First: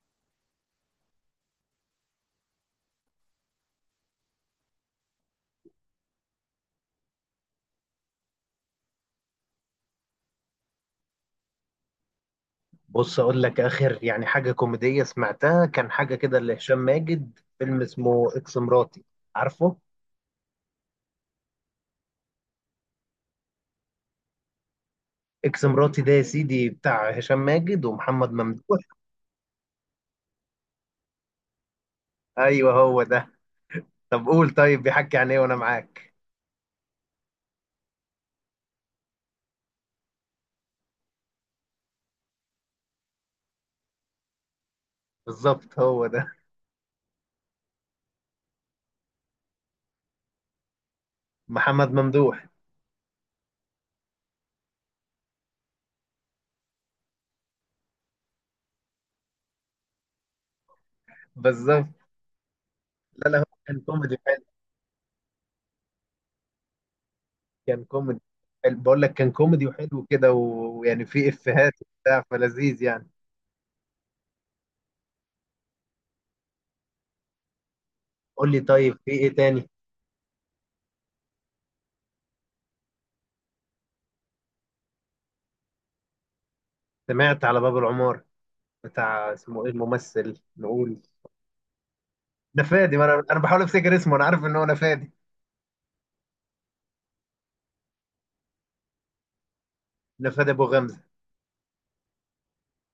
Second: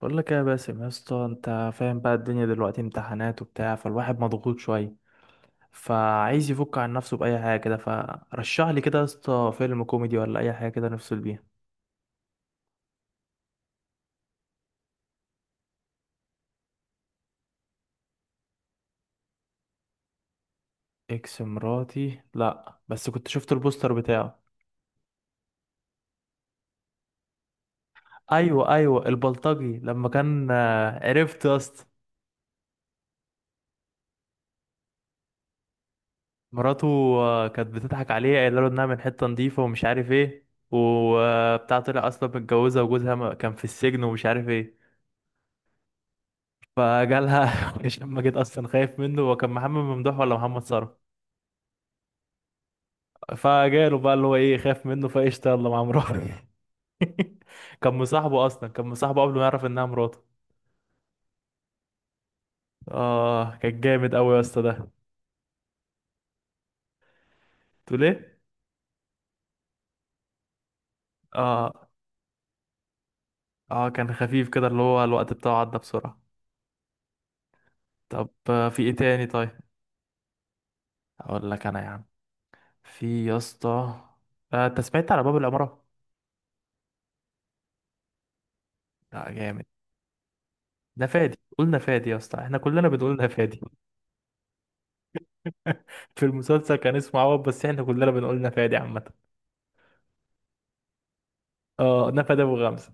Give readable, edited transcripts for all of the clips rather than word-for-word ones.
بقول لك إيه يا باسم يا اسطى، انت فاهم بقى الدنيا دلوقتي امتحانات وبتاع، فالواحد مضغوط شويه فعايز يفك عن نفسه باي حاجه كده. فرشح لي كده يا اسطى فيلم كوميدي ولا اي حاجه كده نفصل بيها. بص اقول لك، اخر يعني حاجه كوميديه سمعتها كان حاجه كده لهشام ماجد. فيلم اسمه اكس مراتي. عارفه. اكس مراتي؟ لا بس كنت شفت البوستر بتاعه. اكس مراتي ده يا سيدي بتاع هشام ماجد ومحمد ايوه ممدوح. ايوه البلطجي لما كان، عرفت يا اسطى. ايوه هو ده. طب قول، طيب بيحكي عن ايه وانا معاك. مراته. كانت بتضحك عليه قايله له انها من حته نظيفه ومش عارف ايه وبتاع، طلع اصلا متجوزه وجوزها كان في السجن ومش عارف ايه. بالظبط هو ده. فجالها. هشام ماجد اصلا خايف منه. هو كان محمد ممدوح ولا محمد ثروت؟ محمد ممدوح. فجاله بقى اللي هو ايه، خايف منه، فقشطه يلا مع مراته. كان مصاحبه اصلا، كان مصاحبه قبل ما يعرف انها مراته. بالظبط. لا لا، هو اه كان كان جامد كوميدي قوي يا حلو. اسطى ده. كان تقول كوميدي ايه؟ حلو. بقول لك كان كوميدي وحلو كده و- ويعني فيه افيهات اه. وبتاع، فلذيذ يعني. اه كان خفيف كده، اللي هو الوقت بتاعه عدى بسرعه. طب قول لي في طيب، ايه في تاني ايه طيب؟ تاني؟ اقول لك انا يا عم، في يا اسطى، انت سمعت على باب العماره؟ سمعت على باب العمارة. لا بتاع اسمه جامد. ايه الممثل نقول؟ نفادي، قلنا فادي يا اسطى، احنا كلنا نفادي. ما بنقول انا نفادي. بحاول افتكر اسمه، انا عارف ان هو نفادي. في المسلسل كان اسمه عوض بس احنا كلنا بنقول نفادي عامة. نفادي ابو غمزه. اه نفادي ابو غمزة.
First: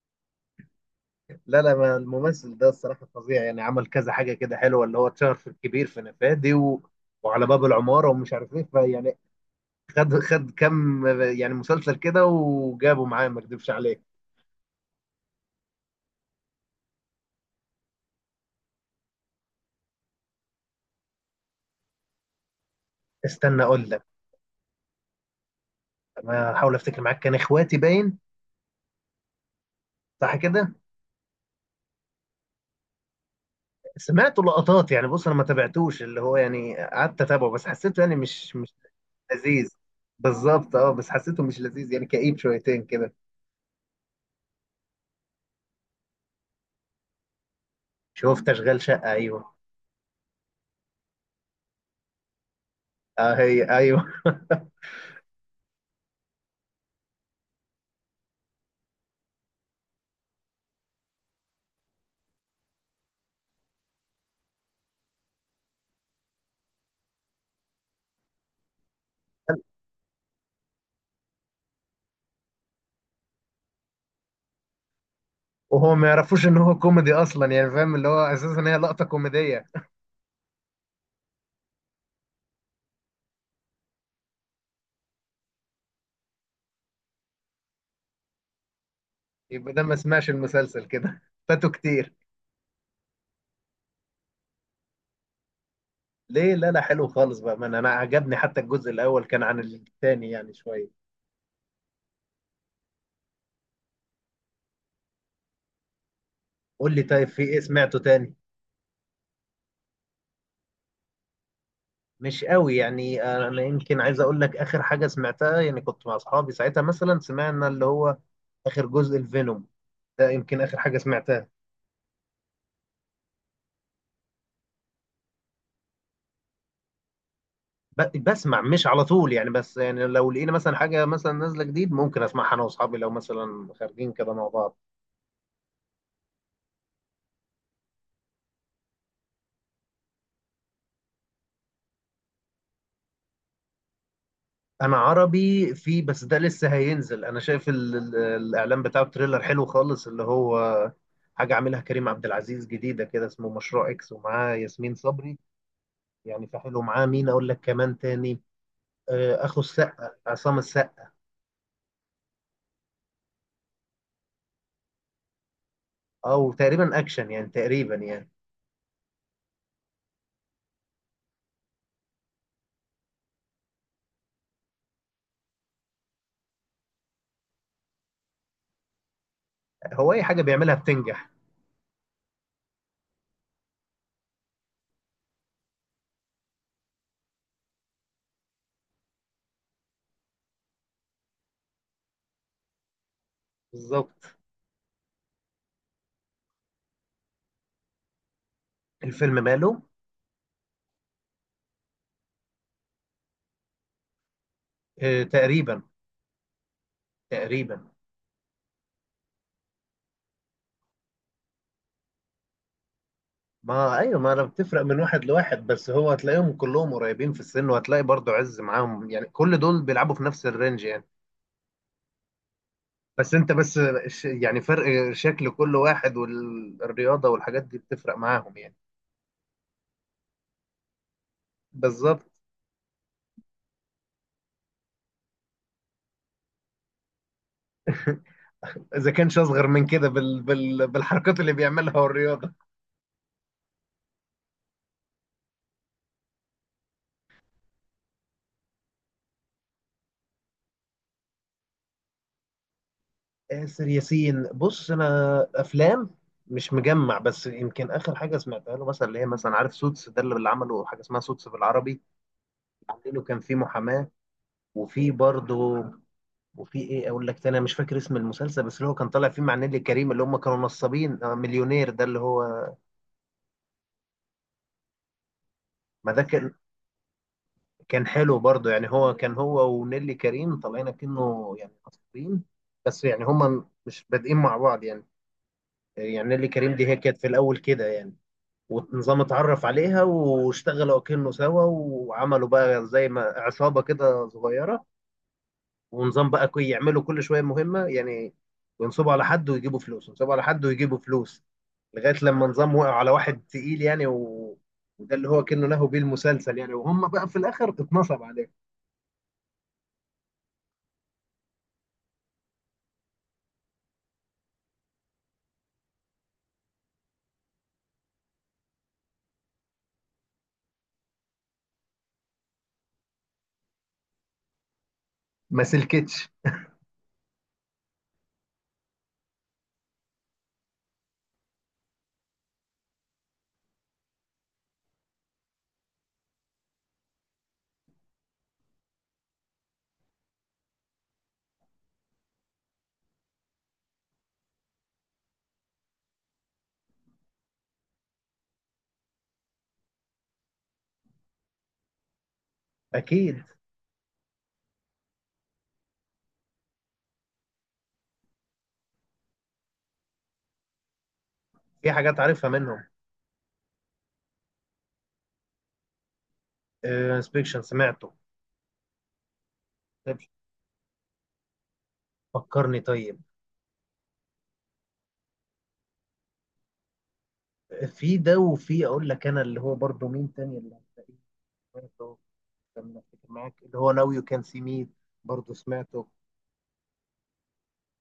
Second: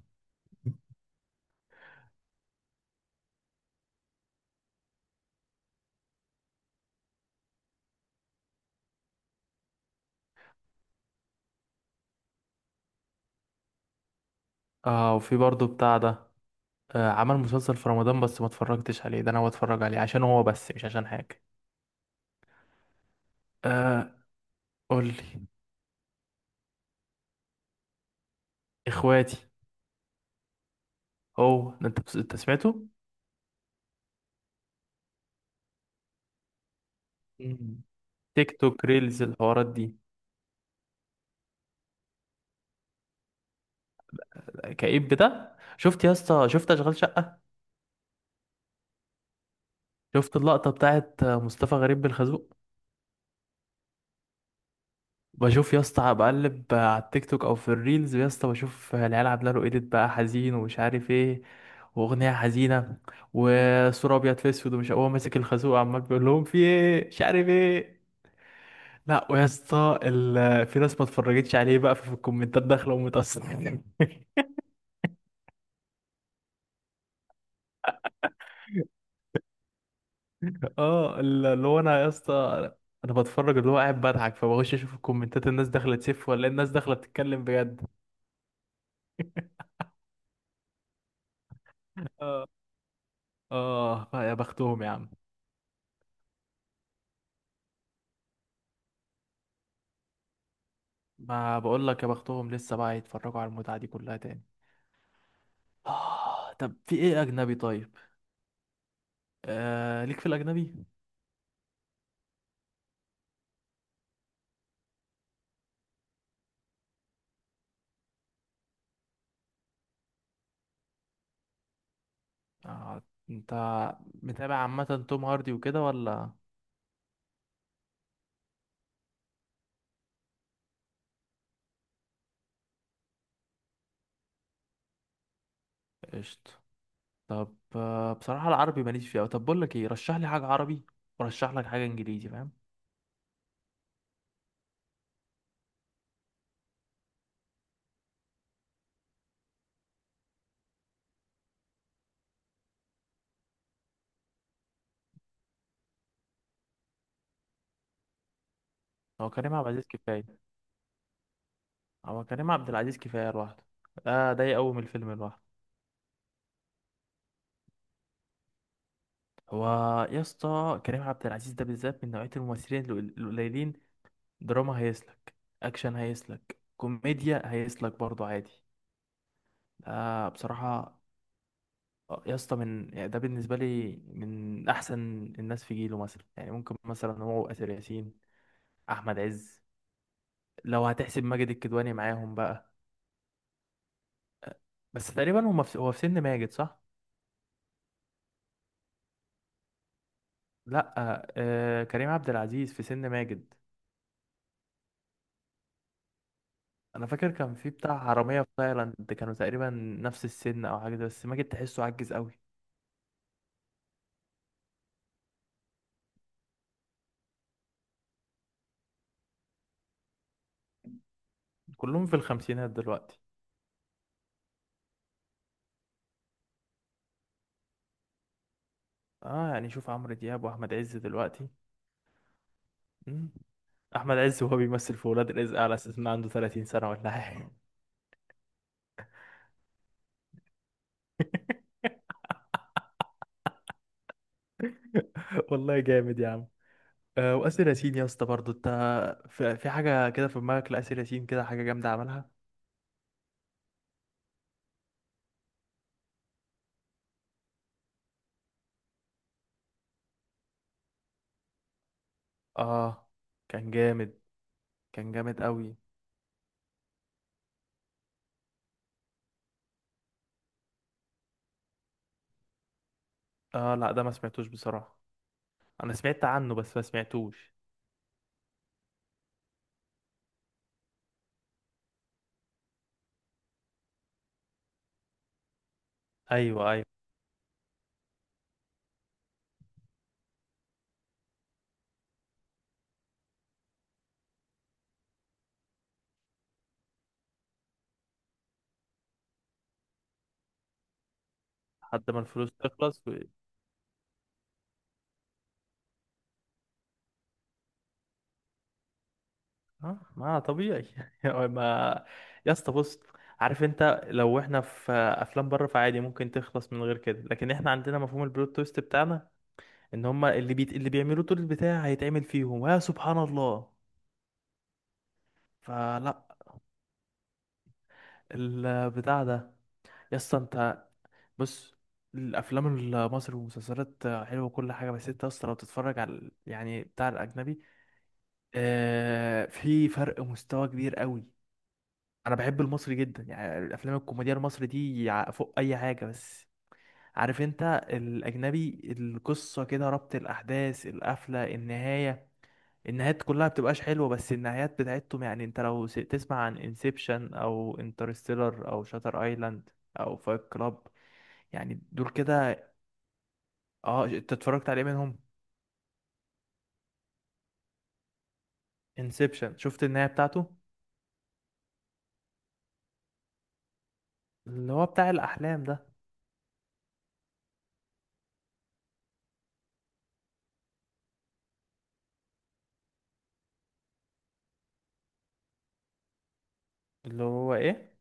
لا لا، ما الممثل ده الصراحه فظيع يعني. عمل كذا حاجه كده حلوه، اللي هو اتشهر في الكبير في نفادي وعلى باب العماره ومش عارف ايه، فيعني خد خد كم يعني مسلسل كده وجابه معاه، ما اكذبش عليك. اه. وفي برضه بتاع ده، آه، عمل مسلسل في رمضان بس ما اتفرجتش عليه، ده انا بتفرج عليه عشان هو بس مش عشان حاجة. استنى اقول لك. آه. قول لي. انا احاول افتكر معاك، كان اخواتي باين. اخواتي. صح كده. هو ده. انت سمعته. سمعت لقطات يعني، بص انا ما تابعتوش، اللي هو يعني قعدت اتابعه بس مم. حسيته يعني تيك مش توك ريلز الحوارات لذيذ. دي. بالظبط، اه، بس حسيته مش لذيذ يعني، كئيب شويتين كده. كئيب؟ ده شفت يا اسطى، شفت اشغال شقة؟ شفت اشغال شقه، ايوه. شفت اللقطة بتاعت مصطفى غريب بالخازوق؟ اه، هي ايوه بشوف يا اسطى، بقلب على التيك توك او في الريلز يا اسطى، بشوف العيال عامله له ايديت بقى حزين ومش عارف ايه، واغنيه حزينه وصوره ابيض في اسود، ومش هو ماسك الخازوق عمال بيقول لهم في ايه مش عارف ايه. لا ويا اسطى في ناس ما اتفرجتش عليه بقى، في الكومنتات داخله ومتأثرة. وهو ما يعرفوش ان هو كوميدي اصلا يعني، فاهم؟ اللي هو اساسا هي لقطه كوميديه. اه اللي هو انا يا اسطى، انا بتفرج اللي هو قاعد بضحك، فبخش اشوف الكومنتات، الناس داخله تسف ولا الناس داخله بتتكلم بجد. يبقى ده ما سمعش المسلسل كده فاتوا كتير. اه. اه يا بختهم يا عم. ليه؟ لا لا، حلو خالص بقى. من انا عجبني حتى الجزء الاول كان عن الثاني يعني شويه. ما بقول لك يا بختهم، لسه بقى يتفرجوا على المتعة دي كلها تاني. آه طب قول في لي ايه طيب، في اجنبي ايه طيب؟ سمعته تاني؟ آه ليك في الاجنبي؟ مش قوي يعني. انا يمكن عايز اقول لك اخر حاجه سمعتها يعني. كنت مع اصحابي ساعتها مثلا، سمعنا اللي هو اخر جزء الفينوم. ده يمكن اخر حاجه سمعتها. آه. انت متابع عامة توم هاردي وكده ولا؟ بسمع مش على طول يعني، بس يعني لو لقينا مثلا حاجة مثلا نازلة جديد ممكن اسمعها انا واصحابي، لو مثلا خارجين كده مع بعض. قشطة. طب آه بصراحة العربي ماليش فيه أوي. طب بقول لك ايه، رشح لي حاجة عربي ورشح لك حاجة انجليزي، فاهم؟ انا عربي في، بس ده لسه هينزل. انا شايف ال ال الاعلان بتاعه، تريلر حلو خالص. اللي هو حاجة عاملها كريم عبد العزيز جديدة كده، اسمه مشروع اكس، ومعاه ياسمين صبري يعني. فحلو، معاه مين اقول لك كمان تاني؟ هو كريم اخو عبد العزيز السقا، كفاية. عصام السقا. هو كريم عبد العزيز كفاية لوحده. ده يقوم الفيلم لوحده. او تقريبا اكشن يعني، تقريبا يعني. هو يا اسطى كريم عبد العزيز ده بالذات من نوعية الممثلين القليلين. دراما هيسلك، اكشن هيسلك، كوميديا هيسلك برضو عادي. هو اي آه حاجة بيعملها بصراحة. بتنجح. يا اسطى من يعني ده بالنسبة لي من احسن الناس في جيله. مثلا يعني ممكن مثلا هو اسر ياسين، احمد عز، لو هتحسب ماجد الكدواني معاهم بقى. بالظبط. آه، بس تقريبا هما في، هو في سن ماجد صح؟ الفيلم ماله. لا كريم عبد العزيز في سن ماجد. تقريبا. انا فاكر كان في تقريبا. بتاع حرامية في تايلاند، كانوا تقريبا نفس السن او بس ماجد تحسه عجز قوي. ما ايوه، ما انا بتفرق من واحد لواحد، بس هو هتلاقيهم كلهم قريبين في السن، وهتلاقي برضو عز معاهم يعني، كل دول بيلعبوا في نفس الرينج يعني. كلهم في الخمسينات دلوقتي. بس انت بس، يعني فرق شكل كل واحد والرياضة والحاجات دي بتفرق معاهم يعني. اه يعني شوف عمرو دياب واحمد عز دلوقتي. بالظبط مم. احمد عز وهو بيمثل في ولاد رزق على اساس انه عنده 30 سنه ولا حاجه. اذا كانش اصغر من كده بالحركات اللي بيعملها والرياضه. والله جامد يا عم. آه واسر ياسين يا اسطى برضه، انت في حاجه كده في دماغك لاسر ياسين كده حاجه جامده عملها. آسر ياسين، بص انا افلام مش مجمع، بس يمكن اخر حاجه سمعتها له مثلا، اللي هي مثلا عارف سوتس ده، اللي عمله حاجه اسمها سوتس بالعربي. اه عامله كان في كان محاماه. جامد. وفي كان جامد قوي. برضه، وفي ايه اقول لك تاني؟ انا مش فاكر اسم المسلسل، بس اللي هو كان طالع فيه مع نيلي كريم، اللي هم كانوا نصابين. مليونير ده اللي هو. اه لا ده ما سمعتوش بصراحه، انا ما ده سمعت كان، عنه بس ما سمعتوش. كان حلو برضه يعني. هو كان هو ونيلي كريم طالعين كأنه يعني نصابين، بس يعني هم مش بادئين مع بعض يعني. يعني نيلي ايوه كريم ايوه. دي هي كانت في الاول كده يعني، ونظام اتعرف عليها واشتغلوا كأنه سوا، وعملوا بقى زي ما عصابة كده صغيرة. ونظام بقى يعملوا كل شوية مهمة يعني. ينصبوا على حد ويجيبوا فلوس، ينصبوا على حد ويجيبوا فلوس. لحد لغايه ما لما الفلوس نظام وقع تخلص. على واحد تقيل يعني وده اللي هو كأنه له بيه المسلسل يعني. وهم بقى في الاخر اتنصب عليه. اه ما طبيعي. ما، يا اسطى بص، عارف انت لو احنا في افلام بره فعادي ممكن تخلص من غير كده، لكن احنا عندنا مفهوم البلوت تويست بتاعنا، ان هما اللي اللي بيعملوا طول البتاع هيتعمل فيهم يا سبحان الله. ما فلا، سلكتش. البتاع ده. يا اسطى انت بص، الافلام المصري والمسلسلات حلوه وكل حاجه، بس انت اصلا لو تتفرج على يعني بتاع الاجنبي، آه في فرق مستوى كبير قوي. انا بحب المصري جدا يعني، الافلام الكوميديا المصري دي فوق اي حاجه، بس عارف انت، الاجنبي القصه كده، ربط الاحداث، القفله، النهايه. النهايات اكيد، كلها بتبقاش حلوه بس النهايات بتاعتهم يعني، انت لو تسمع عن انسبشن او انترستيلر او شاتر ايلاند او فايت كلاب، يعني في دول حاجات عارفها كده. منهم. اه. انت اتفرجت عليه منهم؟ انسبكشن سمعته. انسبشن شفت النهايه طيب، بتاعته؟ فكرني طيب. اللي هو بتاع الاحلام ده. في ده، وفي اقول لك انا اللي هو برضه مين تاني اللي هتلاقيه. سمعته. لما افتكر معاك، اللي هو ناو يو كان سي مي. برضه سمعته. اللي هو ايه،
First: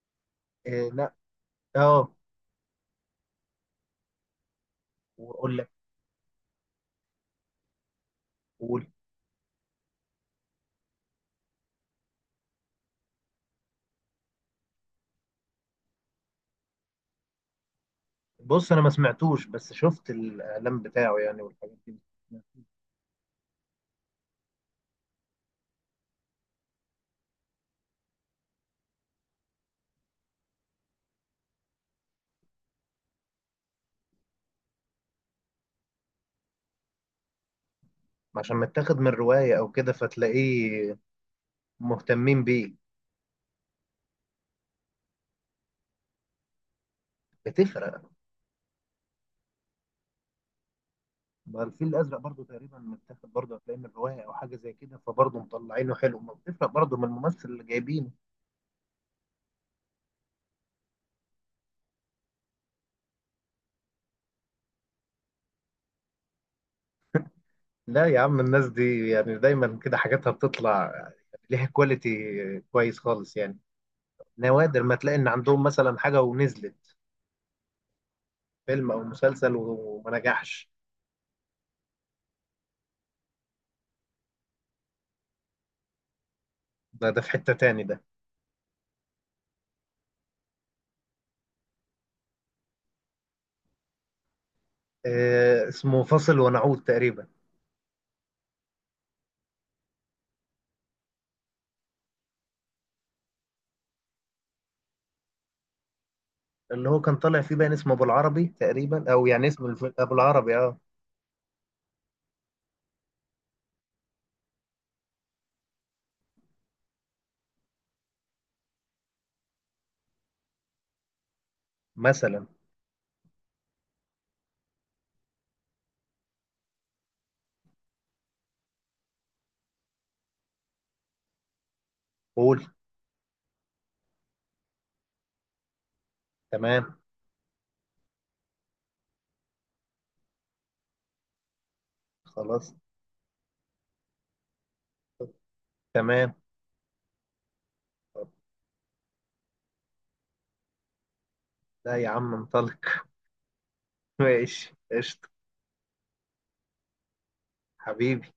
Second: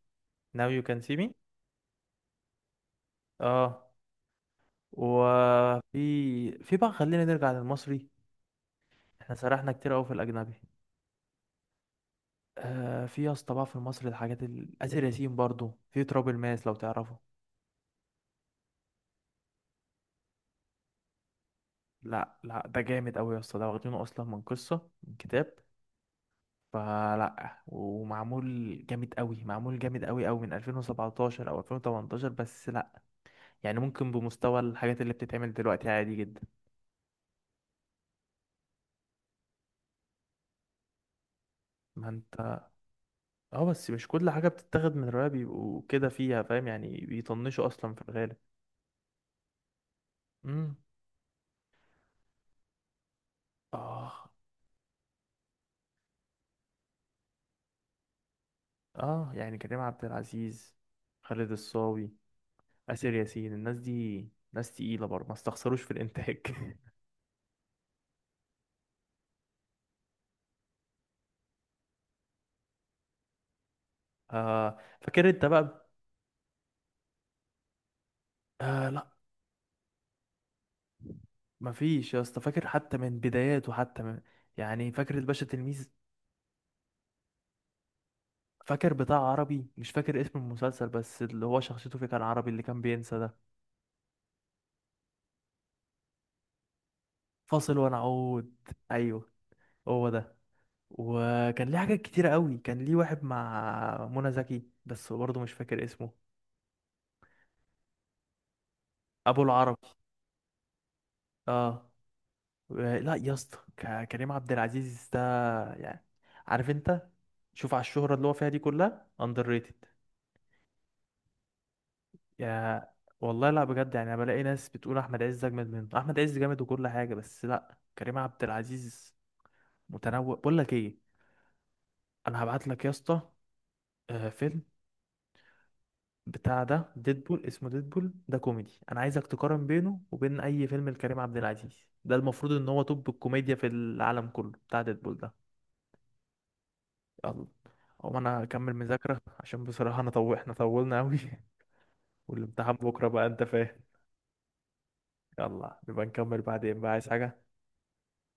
now you آه can لا. see me. اه. اه. واقول لك. وفي، في بقى خلينا نرجع للمصري، قول. احنا سرحنا كتير قوي في الاجنبي. آه في يا اسطى بقى في المصري الحاجات آسر ياسين برضو في تراب الماس لو تعرفه. بص انا ما سمعتوش، بس شفت الاعلان بتاعه يعني، والحاجات دي. لا لا ده جامد قوي يا اسطى، ده واخدينه اصلا من قصة من كتاب، فلا. ومعمول جامد قوي، معمول جامد قوي قوي من 2017 او 2018، بس لا يعني ممكن بمستوى الحاجات اللي بتتعمل دلوقتي عادي جدا. عشان متاخد من رواية أو كده، فتلاقيه ما مهتمين انت، بيه. اه بس مش كل حاجة بتتاخد من رواية بيبقوا كده فيها، فاهم يعني، بيطنشوا اصلا بتفرق. في الغالب. ما الفيل الأزرق برضو تقريبا متاخد، برضو هتلاقيه من رواية اه. أو حاجة زي كده، فبرضو مطلعينه حلو. ما بتفرق برضو من الممثل اللي جايبينه. اه يعني كريم عبد العزيز، خالد الصاوي، آسر ياسين، الناس دي ناس تقيلة برضه، ما استخسروش في الإنتاج. لا يا عم، الناس دي يعني دايما كده حاجاتها بتطلع ليها كواليتي كويس خالص يعني. آه نوادر ما تلاقي إن فاكر أنت عندهم بقى. مثلا حاجة ونزلت، آه فيلم أو لا مسلسل، وما نجحش. مفيش يا اسطى، فاكر حتى من بداياته، حتى من، يعني فاكر الباشا تلميذ. ده في حتة تاني ده. فاكر بتاع عربي مش فاكر اسم المسلسل، بس اللي هو شخصيته فيه كان عربي اللي كان بينسى ده. آه، اسمه فاصل ونعود تقريبا. فاصل ونعود، ايوه هو ده. وكان ليه حاجات كتيرة قوي، كان ليه واحد مع منى زكي بس برضه مش فاكر اسمه. اللي هو كان طالع فيه باين اسمه ابو العربي تقريبا، او ابو يعني اسم العربي. ابو العربي، اه. اه. لا يا اسطى، كريم عبد العزيز ده يعني، عارف انت، شوف على الشهرة اللي هو فيها دي، كلها اندر ريتد. مثلا. يا والله لا بجد يعني، انا بلاقي ناس بتقول احمد عز اجمد منه، احمد عز جامد وكل حاجة، بس لا كريم عبد العزيز متنوع. بقول لك ايه، انا قول. هبعت لك يا اسطى فيلم بتاع ده تمام. ديدبول، اسمه ديدبول ده كوميدي، انا عايزك تقارن بينه وبين اي فيلم لكريم عبد العزيز. ده المفروض ان خلاص. هو توب الكوميديا في العالم كله بتاع ديدبول ده. تمام. يلا هو طب. انا اكمل مذاكرة عشان بصراحة انا احنا طولنا قوي. لا يا عم والامتحان انطلق. بكرة بقى انت فاهم. ماشي قشطة. يلا نبقى نكمل بعدين بقى، عايز حاجة؟ حبيبي.